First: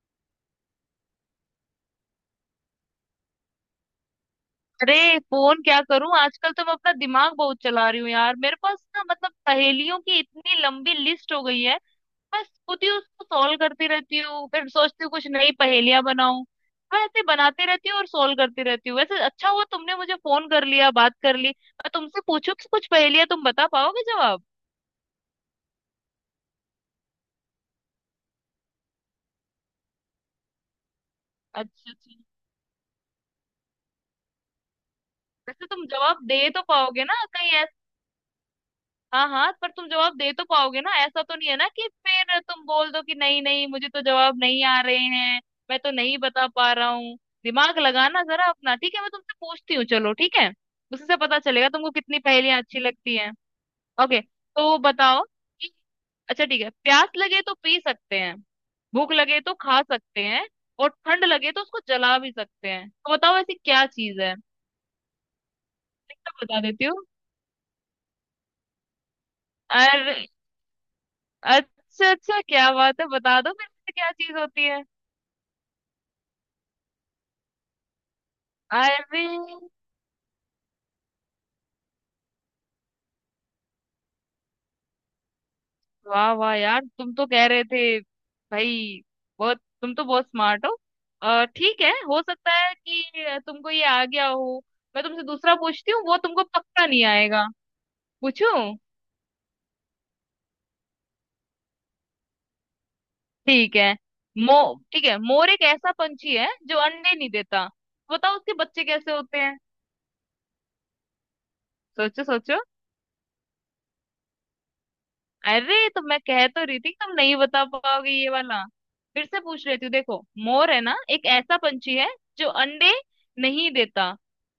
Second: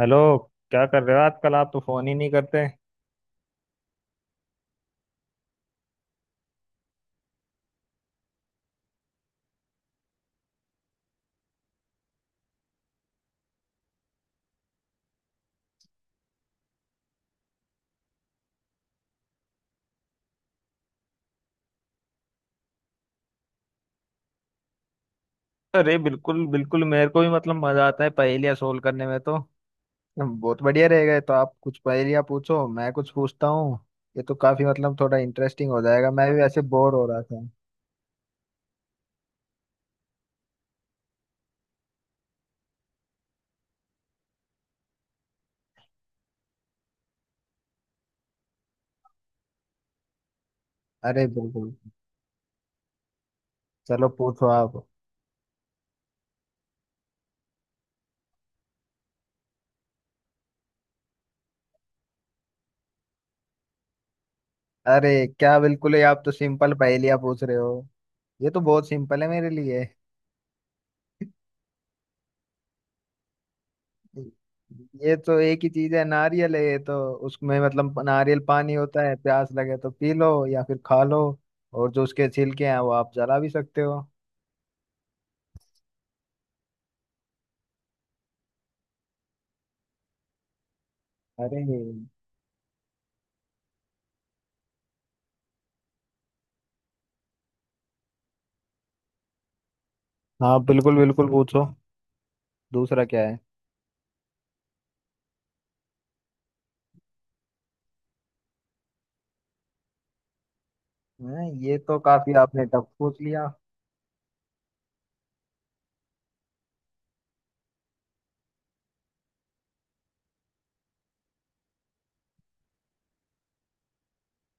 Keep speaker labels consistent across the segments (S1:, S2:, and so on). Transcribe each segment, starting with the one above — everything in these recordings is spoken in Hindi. S1: हेलो। क्या कर रहे हो आजकल? आप तो फोन ही नहीं करते।
S2: अरे फोन क्या करूं, आजकल तो मैं अपना दिमाग बहुत चला रही हूँ यार। मेरे पास ना मतलब पहेलियों की इतनी लंबी लिस्ट हो गई है। मैं खुद ही उसको सॉल्व करती रहती हूँ, फिर सोचती हूँ कुछ नई पहेलियां बनाऊं। मैं ऐसे बनाती रहती हूँ और सॉल्व करती रहती हूँ। वैसे अच्छा हुआ तुमने मुझे फोन कर लिया, बात कर ली। मैं तुमसे पूछूं कि कुछ पहेलियां तुम बता पाओगे जवाब।
S1: अरे बिल्कुल बिल्कुल, मेरे को भी मतलब मजा आता है पहेलियां सोल्व करने में, तो बहुत बढ़िया रहेगा। तो आप कुछ
S2: अच्छा अच्छा।
S1: पहेलियाँ पूछो, मैं कुछ पूछता हूँ। ये तो काफी मतलब थोड़ा
S2: वैसे
S1: इंटरेस्टिंग हो
S2: तुम
S1: जाएगा,
S2: जवाब
S1: मैं
S2: दे
S1: भी वैसे
S2: तो
S1: बोर
S2: पाओगे
S1: हो
S2: ना
S1: रहा था।
S2: कहीं? हाँ हाँ, पर तुम जवाब दे तो पाओगे ना, ऐसा तो नहीं है ना कि फिर तुम बोल दो कि नहीं नहीं मुझे तो जवाब नहीं आ रहे हैं, मैं तो नहीं बता पा रहा हूँ। दिमाग लगाना जरा अपना। ठीक है मैं तुमसे पूछती हूँ, चलो ठीक है। उससे
S1: अरे
S2: पता चलेगा
S1: बिल्कुल,
S2: तुमको कितनी पहेलियां अच्छी लगती हैं।
S1: चलो
S2: ओके
S1: पूछो
S2: तो
S1: आप।
S2: बताओ कि अच्छा ठीक है, प्यास लगे तो पी सकते हैं, भूख लगे तो खा सकते हैं, और ठंड लगे तो उसको जला भी सकते हैं। तो बताओ ऐसी क्या चीज है। मैं
S1: अरे क्या, बिल्कुल ही आप तो
S2: तो बता
S1: सिंपल
S2: देती
S1: पहेलियाँ पूछ रहे हो। ये तो बहुत सिंपल है मेरे लिए।
S2: हूँ। अच्छा अच्छा, क्या बात है, बता दो फिर से क्या चीज होती है।
S1: ये तो एक ही चीज है, नारियल है ये तो। उसमें मतलब नारियल पानी होता है,
S2: अरे
S1: प्यास लगे तो पी लो या फिर खा लो। और जो उसके छिलके हैं वो आप जला भी सकते हो।
S2: वाह वाह यार, तुम तो कह रहे थे भाई। बहुत तुम तो बहुत स्मार्ट हो। और
S1: अरे
S2: ठीक है हो सकता है कि तुमको ये आ गया हो। मैं तुमसे दूसरा पूछती हूँ, वो तुमको पक्का नहीं आएगा। पूछूं?
S1: हाँ बिल्कुल बिल्कुल, पूछो। दूसरा क्या है?
S2: ठीक है। मो ठीक है, मोर एक ऐसा पंछी है जो अंडे नहीं देता। बताओ उसके बच्चे कैसे होते हैं।
S1: हाँ, ये तो
S2: सोचो
S1: काफी
S2: सोचो।
S1: आपने टफ पूछ लिया।
S2: अरे तो मैं कह तो रही थी तुम नहीं बता पाओगे ये वाला। फिर से पूछ लेती हूँ देखो। मोर है ना, एक ऐसा पंछी है जो अंडे नहीं देता,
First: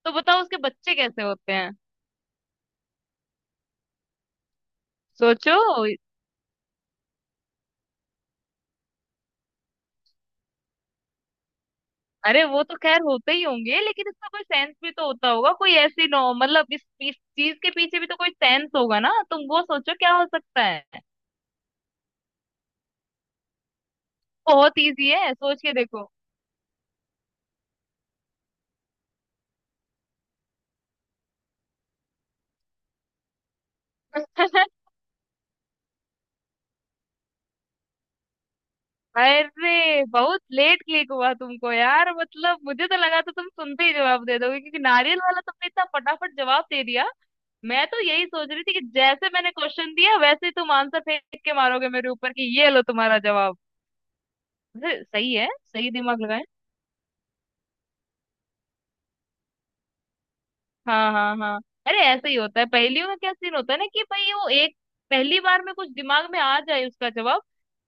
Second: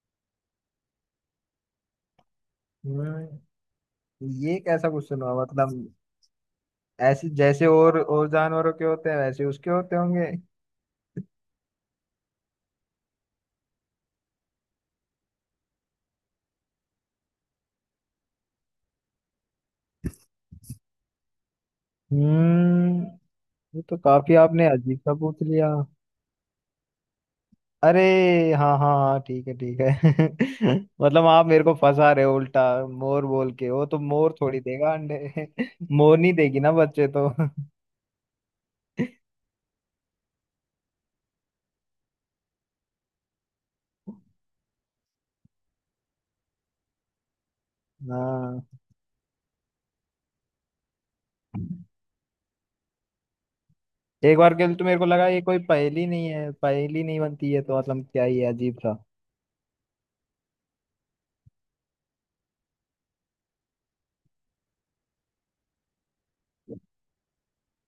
S2: तो बताओ उसके बच्चे कैसे होते हैं।
S1: हम्म, ये कैसा क्वेश्चन हुआ
S2: सोचो।
S1: मतलब? ऐसे जैसे और जानवरों के होते हैं वैसे उसके होते होंगे।
S2: अरे वो तो खैर होते ही होंगे, लेकिन इसका कोई सेंस भी तो होता होगा। कोई ऐसी नो मतलब इस चीज के पीछे भी तो कोई सेंस होगा ना, तुम वो सोचो क्या हो सकता है।
S1: हम्म, ये तो काफी आपने
S2: बहुत
S1: अजीब
S2: इजी
S1: सा
S2: है,
S1: पूछ
S2: सोच
S1: लिया।
S2: के देखो।
S1: अरे हाँ हाँ हाँ, ठीक है ठीक है। मतलब आप मेरे को फंसा रहे हो उल्टा, मोर बोल के। वो तो मोर थोड़ी देगा अंडे। मोर नहीं देगी ना बच्चे तो।
S2: अरे बहुत लेट क्लिक हुआ तुमको यार। मतलब मुझे तो लगा था तुम सुनते ही जवाब दे दोगे क्योंकि नारियल वाला तुमने इतना फटाफट जवाब दे दिया। मैं तो यही सोच रही
S1: हाँ,
S2: थी कि जैसे मैंने क्वेश्चन दिया वैसे ही तुम आंसर फेंक के मारोगे मेरे ऊपर कि ये लो तुम्हारा जवाब।
S1: एक बार के लिए तो
S2: अरे
S1: मेरे को लगा
S2: सही
S1: ये
S2: है,
S1: कोई
S2: सही
S1: पहेली
S2: दिमाग
S1: नहीं
S2: लगाए।
S1: है, पहेली नहीं बनती है, तो मतलब क्या ही है, अजीब था।
S2: हाँ हाँ हाँ। अरे ऐसे ही होता है पहेलियों में। क्या सीन होता है ना कि भाई वो एक पहली बार में कुछ दिमाग में आ जाए उसका जवाब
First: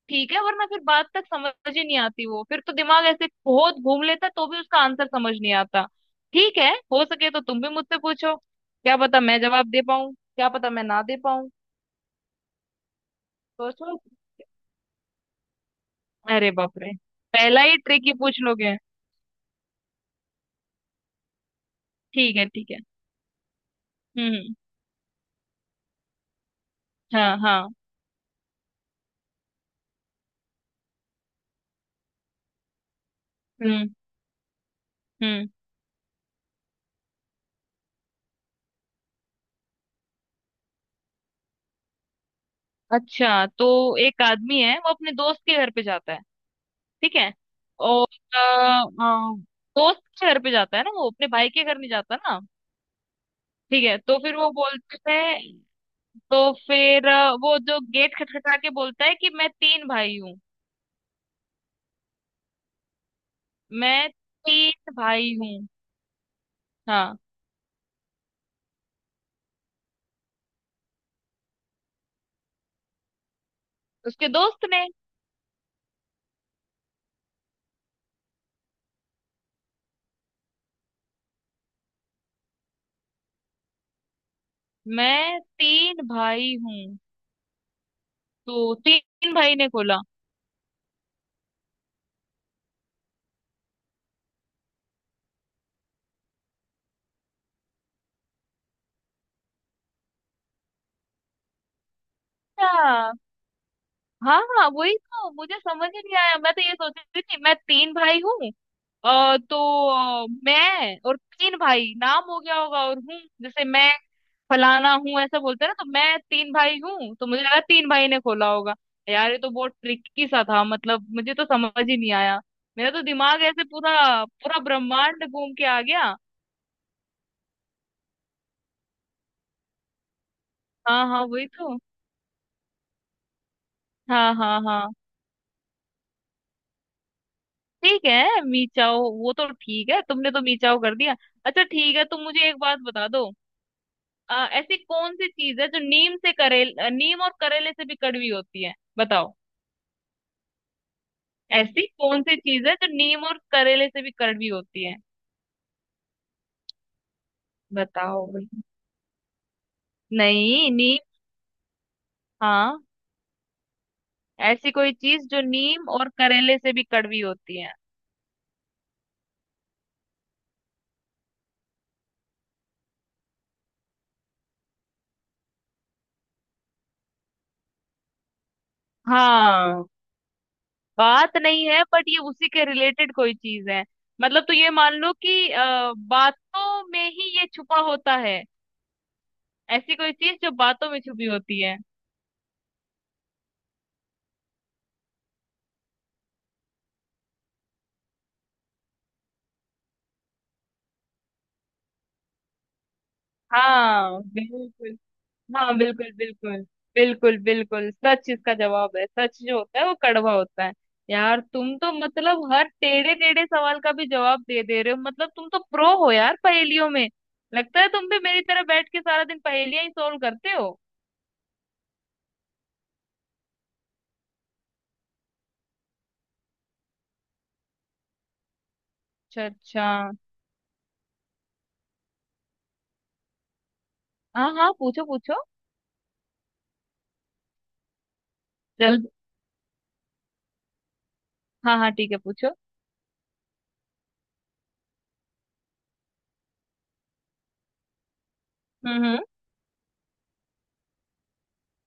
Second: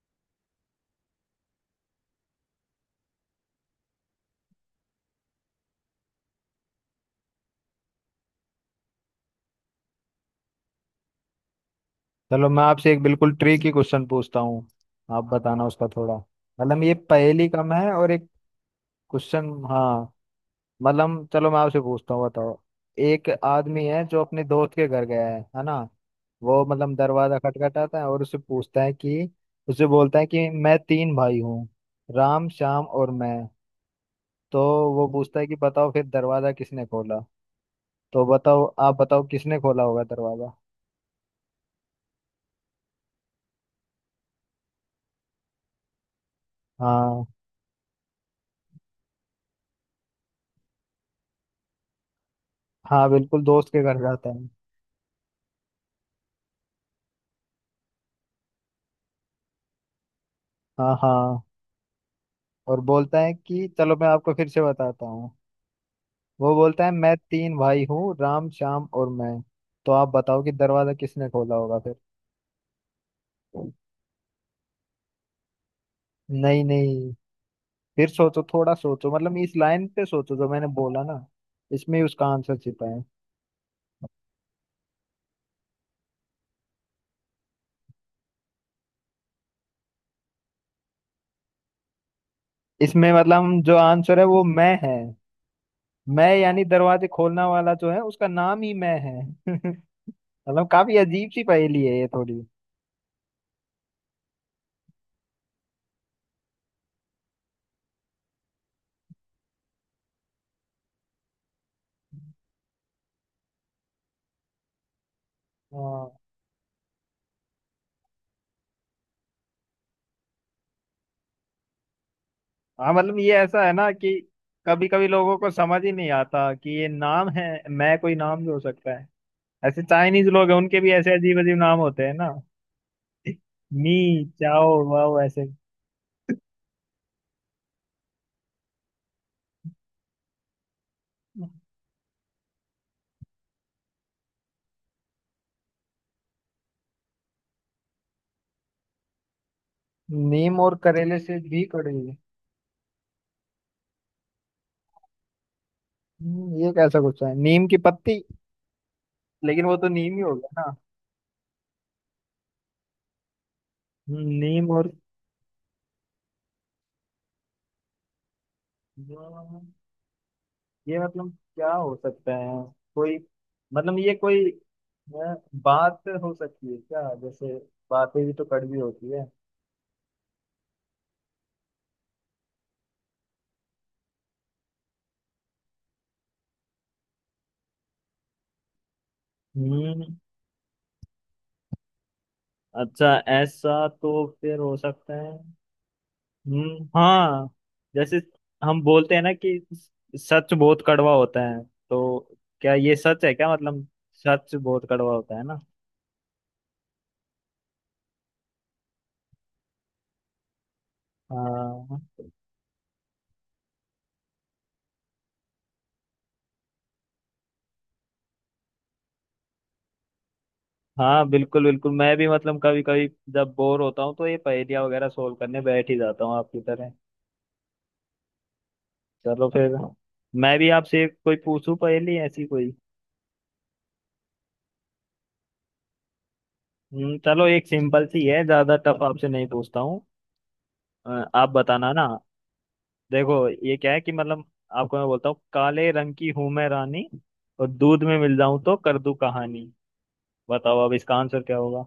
S2: ठीक है, वरना फिर बात तक समझ ही नहीं आती। वो फिर तो दिमाग ऐसे बहुत घूम लेता तो भी उसका आंसर समझ नहीं आता। ठीक है, हो सके तो तुम भी मुझसे पूछो, क्या पता मैं जवाब दे पाऊं क्या पता मैं ना दे पाऊं।
S1: चलो मैं आपसे एक बिल्कुल ट्रिकी
S2: सोचो।
S1: क्वेश्चन पूछता हूँ, आप बताना उसका थोड़ा।
S2: अरे बाप
S1: मतलब
S2: रे,
S1: ये पहेली
S2: पहला
S1: कम
S2: ही
S1: है
S2: ट्रिक
S1: और
S2: ही
S1: एक
S2: पूछ लोगे।
S1: क्वेश्चन, हाँ। मतलब चलो मैं आपसे पूछता हूँ,
S2: ठीक है
S1: बताओ।
S2: ठीक है।
S1: एक आदमी है जो
S2: हम्म
S1: अपने
S2: हम्म,
S1: दोस्त के घर गया है ना। वो मतलब
S2: हाँ
S1: दरवाजा
S2: हाँ,
S1: खटखटाता है और उससे पूछता है कि, उससे बोलता है कि मैं तीन भाई हूँ, राम श्याम और मैं।
S2: हम्म
S1: तो वो पूछता है
S2: हम्म।
S1: कि बताओ फिर दरवाजा किसने खोला। तो बताओ, आप बताओ किसने खोला होगा दरवाजा।
S2: अच्छा तो एक आदमी है, वो अपने दोस्त के घर पे जाता है, ठीक
S1: हाँ
S2: है। और अ, अ, दोस्त के घर पे जाता है ना, वो अपने भाई के घर नहीं जाता ना।
S1: हाँ, बिल्कुल दोस्त के
S2: ठीक है
S1: घर
S2: तो
S1: जाता
S2: फिर
S1: है।
S2: वो बोलते हैं, तो फिर वो जो गेट खटखटा के बोलता है कि मैं तीन भाई हूँ।
S1: हाँ हाँ, और बोलता है कि चलो मैं
S2: मैं
S1: आपको फिर से
S2: तीन
S1: बताता हूँ।
S2: भाई हूँ।
S1: वो बोलता है, मैं
S2: हाँ।
S1: तीन भाई हूँ, राम श्याम और मैं। तो आप बताओ कि दरवाजा किसने खोला होगा फिर।
S2: उसके दोस्त ने।
S1: नहीं नहीं, फिर सोचो, थोड़ा सोचो, मतलब इस लाइन पे सोचो जो मैंने बोला ना, इसमें ही उसका आंसर छिपा है।
S2: मैं तीन भाई हूँ, तो तीन भाई ने खोला।
S1: इसमें मतलब जो आंसर है वो मैं है। मैं, यानी दरवाजे खोलने वाला जो है उसका नाम ही मैं है। मतलब काफी अजीब सी पहेली है ये थोड़ी।
S2: अच्छा, हाँ हाँ वही तो मुझे समझ ही नहीं आया। मैं तो ये सोच रही थी मैं तीन भाई हूँ तो मैं और तीन भाई नाम हो गया होगा, और हूँ जैसे मैं फलाना हूँ ऐसा बोलते हैं ना, तो
S1: हाँ
S2: मैं तीन भाई हूँ तो मुझे लगा तीन भाई ने खोला होगा। यार ये तो बहुत ट्रिकी सा था, मतलब मुझे तो समझ ही नहीं आया। मेरा
S1: हाँ,
S2: तो
S1: मतलब ये
S2: दिमाग
S1: ऐसा
S2: ऐसे
S1: है ना कि
S2: पूरा पूरा
S1: कभी कभी
S2: ब्रह्मांड
S1: लोगों को
S2: घूम के आ
S1: समझ ही नहीं
S2: गया।
S1: आता कि ये नाम है। मैं कोई नाम भी हो सकता है। ऐसे चाइनीज लोग हैं, उनके भी
S2: हाँ
S1: ऐसे
S2: हाँ
S1: अजीब
S2: वही
S1: अजीब नाम
S2: तो।
S1: होते हैं ना, मी
S2: हाँ हाँ
S1: चाओ
S2: हाँ
S1: वाओ ऐसे।
S2: ठीक है, मीचाओ, वो तो ठीक है, तुमने तो मीचाओ कर दिया। अच्छा ठीक है, तुम मुझे एक बात बता दो। ऐसी कौन सी चीज है जो नीम और करेले से भी कड़वी होती है, बताओ।
S1: नीम और करेले से भी
S2: ऐसी
S1: कड़वी?
S2: कौन सी चीज है जो नीम और करेले से भी कड़वी होती है,
S1: ये कैसा गुस्सा है, नीम की पत्ती?
S2: बताओ भाई।
S1: लेकिन वो तो नीम ही हो गया
S2: नहीं
S1: ना।
S2: नीम, हाँ,
S1: नीम
S2: ऐसी
S1: और?
S2: कोई चीज जो नीम और करेले से भी कड़वी होती है।
S1: ये मतलब क्या हो सकता है? कोई मतलब ये कोई बात हो सकती है क्या? जैसे बातें भी तो कड़वी होती है।
S2: हाँ बात नहीं है, बट ये उसी के रिलेटेड कोई चीज है, मतलब तो ये मान लो कि बातों में ही ये छुपा होता है। ऐसी कोई
S1: हम्म,
S2: चीज जो बातों में छुपी होती है।
S1: अच्छा, ऐसा तो फिर हो सकता है। हाँ, जैसे हम बोलते हैं ना कि सच बहुत कड़वा होता है। तो क्या ये सच है क्या मतलब,
S2: हाँ
S1: सच बहुत
S2: बिल्कुल।
S1: कड़वा होता है ना?
S2: हाँ बिल्कुल बिल्कुल। बिल्कुल बिल्कुल, सच इसका जवाब है, सच जो होता है वो कड़वा होता है। यार तुम तो
S1: हाँ
S2: मतलब हर टेढ़े टेढ़े सवाल का भी जवाब दे दे रहे हो, मतलब तुम तो प्रो हो यार पहेलियों में। लगता है तुम भी मेरी तरह बैठ के सारा दिन पहेलियां ही सोल्व करते हो।
S1: हाँ बिल्कुल बिल्कुल, मैं भी मतलब कभी कभी, जब बोर होता हूँ तो ये पहेलियाँ वगैरह सोल्व करने बैठ ही जाता हूँ आपकी तरह।
S2: अच्छा
S1: चलो फिर,
S2: अच्छा।
S1: मैं भी आपसे कोई पूछूं पहेली ऐसी कोई।
S2: हाँ हाँ पूछो पूछो।
S1: चलो एक सिंपल सी है, ज्यादा टफ
S2: जल्द।
S1: आपसे नहीं पूछता हूँ। आप
S2: हाँ हाँ
S1: बताना ना।
S2: ठीक है पूछो।
S1: देखो ये क्या है कि मतलब, आपको मैं बोलता हूँ, काले रंग की हूं मैं रानी, और दूध में मिल जाऊं तो कर दूं
S2: हम्म।
S1: कहानी। बताओ अब इसका आंसर क्या होगा।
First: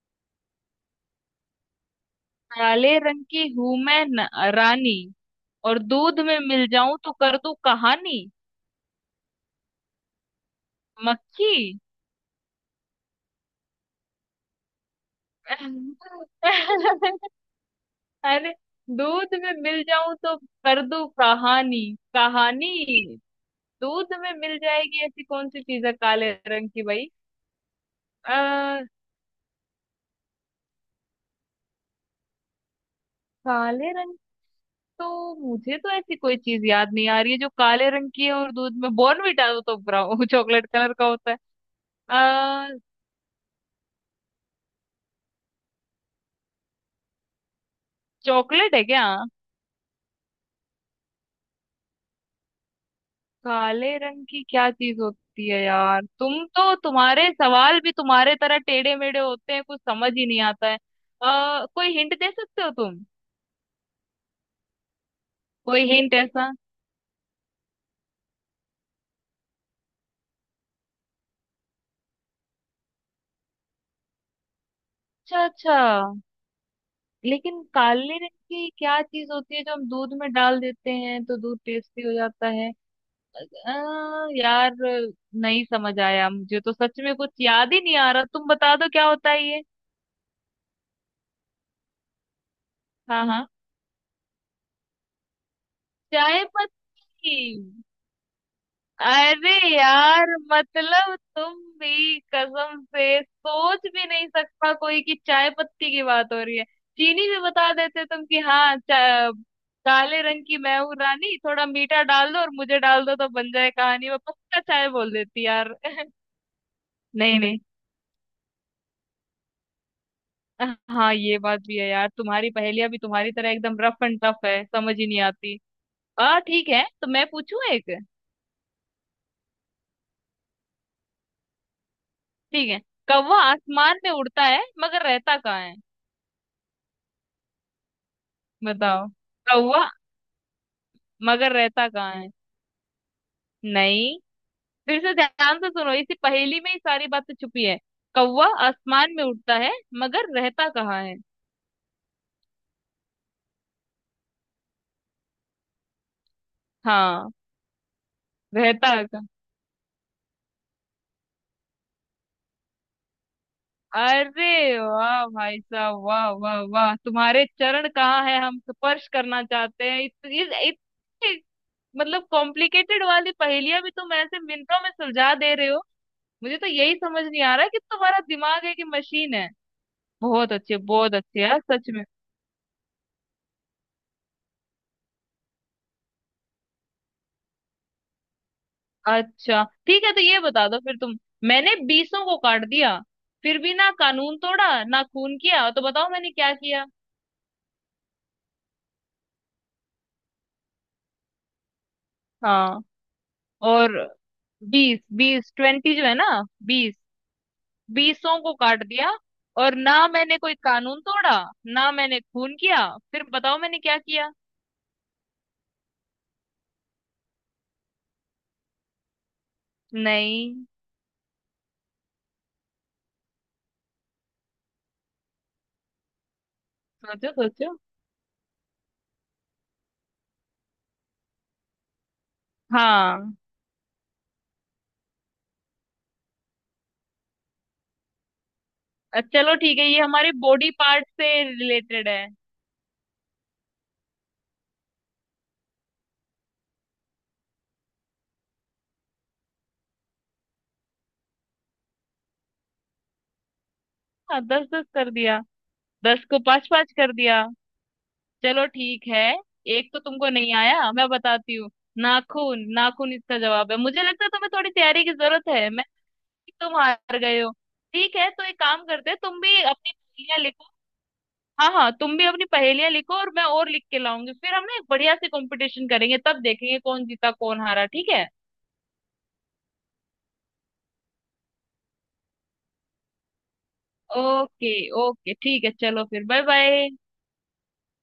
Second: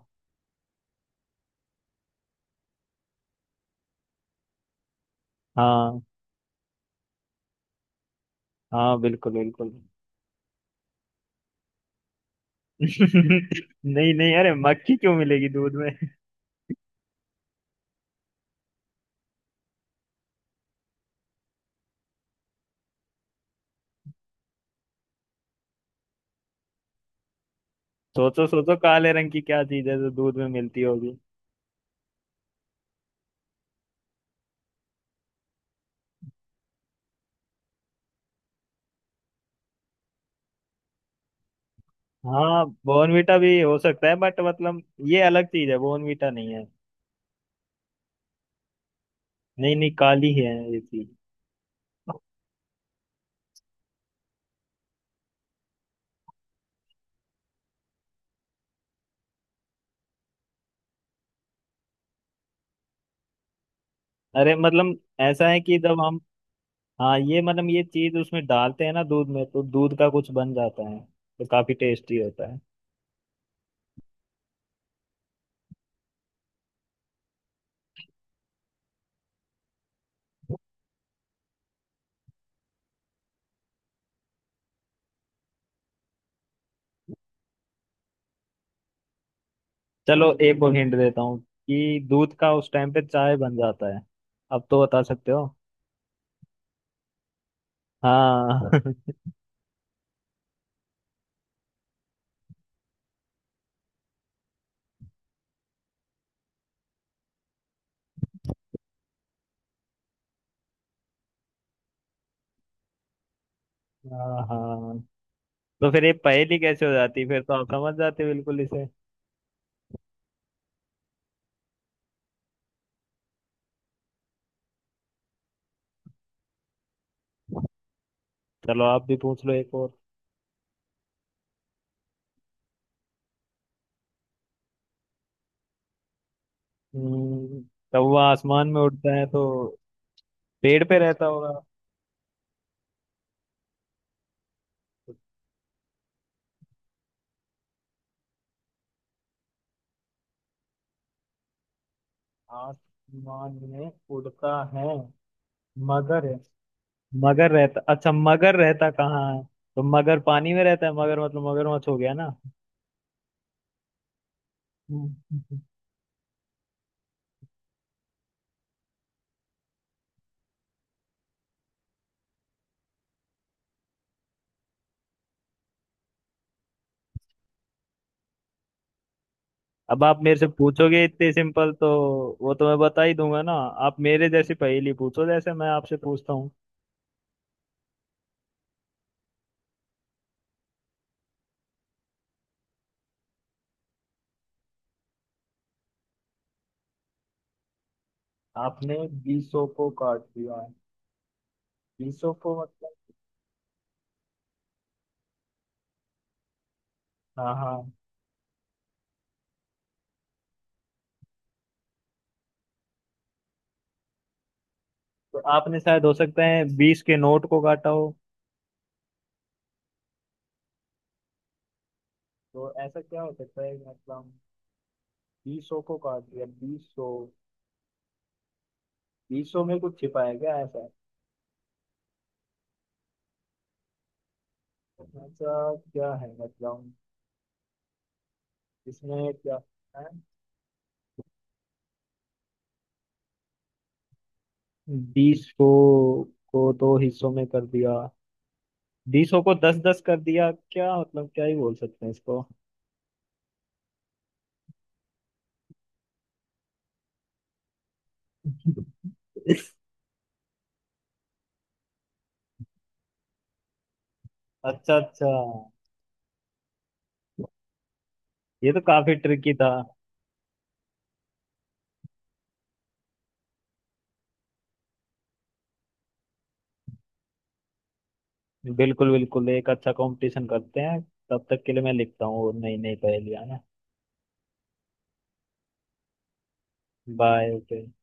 S2: काले रंग की हूं मैं न, रानी, और
S1: हाँ
S2: दूध में मिल जाऊं तो कर दूं कहानी।
S1: हाँ बिल्कुल बिल्कुल।
S2: मक्खी।
S1: नहीं नहीं, अरे मक्खी क्यों मिलेगी दूध में?
S2: अरे, दूध में मिल जाऊं तो कर दूं कहानी, कहानी। दूध में मिल जाएगी ऐसी कौन सी चीज है काले रंग की भाई?
S1: सोचो सोचो,
S2: आ,
S1: काले रंग की क्या चीज है जो दूध में मिलती होगी?
S2: काले रंग, तो मुझे तो ऐसी कोई चीज याद नहीं आ रही है जो काले रंग की है और दूध में, बॉर्नविटा तो ब्राउन चॉकलेट कलर का होता है।
S1: हाँ
S2: आ,
S1: बॉर्नवीटा भी हो सकता है बट मतलब, ये अलग चीज है, बॉर्नवीटा नहीं है।
S2: चॉकलेट है क्या?
S1: नहीं नहीं, काली है ये चीज।
S2: काले रंग की क्या चीज होती है यार, तुम तो तुम्हारे सवाल भी तुम्हारे तरह टेढ़े मेढ़े होते हैं, कुछ समझ ही नहीं आता है। कोई हिंट दे सकते हो तुम,
S1: अरे मतलब ऐसा है कि
S2: कोई
S1: जब
S2: हिंट
S1: हम,
S2: ऐसा।
S1: हाँ, ये मतलब ये चीज उसमें डालते हैं ना दूध में, तो दूध का कुछ बन जाता है, तो काफी टेस्टी होता है।
S2: अच्छा अच्छा, लेकिन काले रंग की क्या चीज होती है जो हम दूध में डाल देते हैं तो दूध टेस्टी हो जाता है? यार नहीं समझ आया मुझे तो, सच में कुछ याद ही नहीं आ रहा, तुम बता दो क्या होता है ये।
S1: चलो एक और हिंट देता हूँ कि दूध का उस टाइम पे
S2: हाँ
S1: चाय
S2: हाँ,
S1: बन जाता है। अब तो बता सकते हो।
S2: चाय पत्ती।
S1: हाँ।
S2: अरे यार मतलब तुम भी, कसम से सोच भी नहीं सकता कोई कि चाय पत्ती की बात हो रही है। चीनी भी बता देते तुम कि हाँ काले रंग की मैं हूँ रानी, थोड़ा मीठा डाल दो और मुझे डाल दो तो बन जाए कहानी, मैं
S1: हाँ
S2: पक्का चाय
S1: हाँ,
S2: बोल देती यार।
S1: तो फिर ये पहेली कैसे हो जाती,
S2: नहीं
S1: फिर तो
S2: नहीं,
S1: आप समझ जाते बिल्कुल इसे।
S2: हाँ ये बात भी है यार, तुम्हारी पहेलियां भी तुम्हारी तरह एकदम रफ एंड टफ है, समझ ही नहीं आती। आ ठीक है तो मैं पूछूं एक,
S1: चलो आप भी पूछ लो एक और।
S2: ठीक है। कौवा आसमान में उड़ता है मगर रहता कहाँ है,
S1: हम्म, कौवा आसमान में
S2: बताओ।
S1: उड़ता है, तो
S2: कौवा,
S1: पेड़ पे रहता होगा।
S2: मगर रहता कहाँ है? नहीं, फिर से
S1: तो
S2: ध्यान से सुनो, इसी पहेली में ही सारी बातें छुपी है। कौवा आसमान में उड़ता है मगर रहता कहाँ है?
S1: आसमान में उड़ता है मगर,
S2: हाँ,
S1: मगर रहता, अच्छा मगर रहता
S2: रहता
S1: कहाँ
S2: कहाँ।
S1: है। तो मगर पानी में रहता है, मगर मतलब मगरमच्छ हो गया ना।
S2: अरे वाह
S1: हम्म।
S2: भाई साहब, वाह वाह वाह, तुम्हारे चरण कहाँ है हम स्पर्श करना चाहते हैं, इत, इत, इतनी मतलब कॉम्प्लिकेटेड वाली पहेलियां भी तुम ऐसे मिनटों में सुलझा दे रहे हो। मुझे तो यही समझ नहीं आ रहा कि तुम्हारा दिमाग है कि मशीन है।
S1: अब आप मेरे से पूछोगे
S2: बहुत
S1: इतने
S2: अच्छे यार,
S1: सिंपल, तो
S2: सच में।
S1: वो तो मैं बता ही दूंगा ना। आप मेरे जैसी पहेली पूछो, जैसे मैं आपसे पूछता हूँ।
S2: अच्छा ठीक है, तो ये बता दो फिर तुम। मैंने बीसों को काट दिया, फिर भी ना कानून तोड़ा ना खून किया, तो बताओ मैंने क्या किया।
S1: आपने बीसों को काट दिया है। बीसों को
S2: हाँ,
S1: मतलब?
S2: और बीस बीस 20 जो है ना, बीस,
S1: हाँ हाँ।
S2: बीसों को काट दिया, और ना मैंने कोई कानून तोड़ा ना मैंने खून किया, फिर बताओ मैंने क्या किया।
S1: तो आपने शायद हो सकता है बीस के नोट को काटा हो।
S2: नहीं,
S1: तो ऐसा क्या हो सकता है मतलब? बीसों को काट दिया, बीसों।
S2: सोचो सोचो।
S1: बीसों में कुछ छिपा है क्या ऐसा?
S2: हाँ
S1: ऐसा क्या है मतलब? इसमें
S2: चलो
S1: क्या
S2: ठीक है, ये
S1: है?
S2: हमारे बॉडी पार्ट से रिलेटेड है।
S1: बीस को दो हिस्सों में कर दिया? बीसों को दस दस कर दिया क्या? मतलब क्या ही बोल सकते हैं इसको।
S2: हाँ दस दस कर दिया, दस को पांच पांच कर दिया, चलो ठीक है। एक तो तुमको नहीं आया, मैं बताती हूँ। नाखून, नाखून इसका जवाब है। मुझे लगता है तुम्हें थोड़ी
S1: अच्छा
S2: तैयारी की
S1: अच्छा,
S2: जरूरत है, मैं, तुम हार गए हो। ठीक है तो एक
S1: ये तो
S2: काम करते
S1: काफी
S2: हैं, तुम
S1: ट्रिकी
S2: भी
S1: था।
S2: अपनी पहेलियां लिखो। हाँ हाँ, तुम भी अपनी पहेलियां लिखो और मैं और लिख के लाऊंगी, फिर हम ना एक बढ़िया से कंपटीशन करेंगे, तब देखेंगे कौन जीता कौन हारा, ठीक है।
S1: बिल्कुल बिल्कुल, एक अच्छा कंपटीशन करते हैं। तब तक के लिए मैं लिखता हूँ और नई नई पहेलियां ना।
S2: ओके। ओके ठीक है चलो फिर, बाय बाय।
S1: बाय।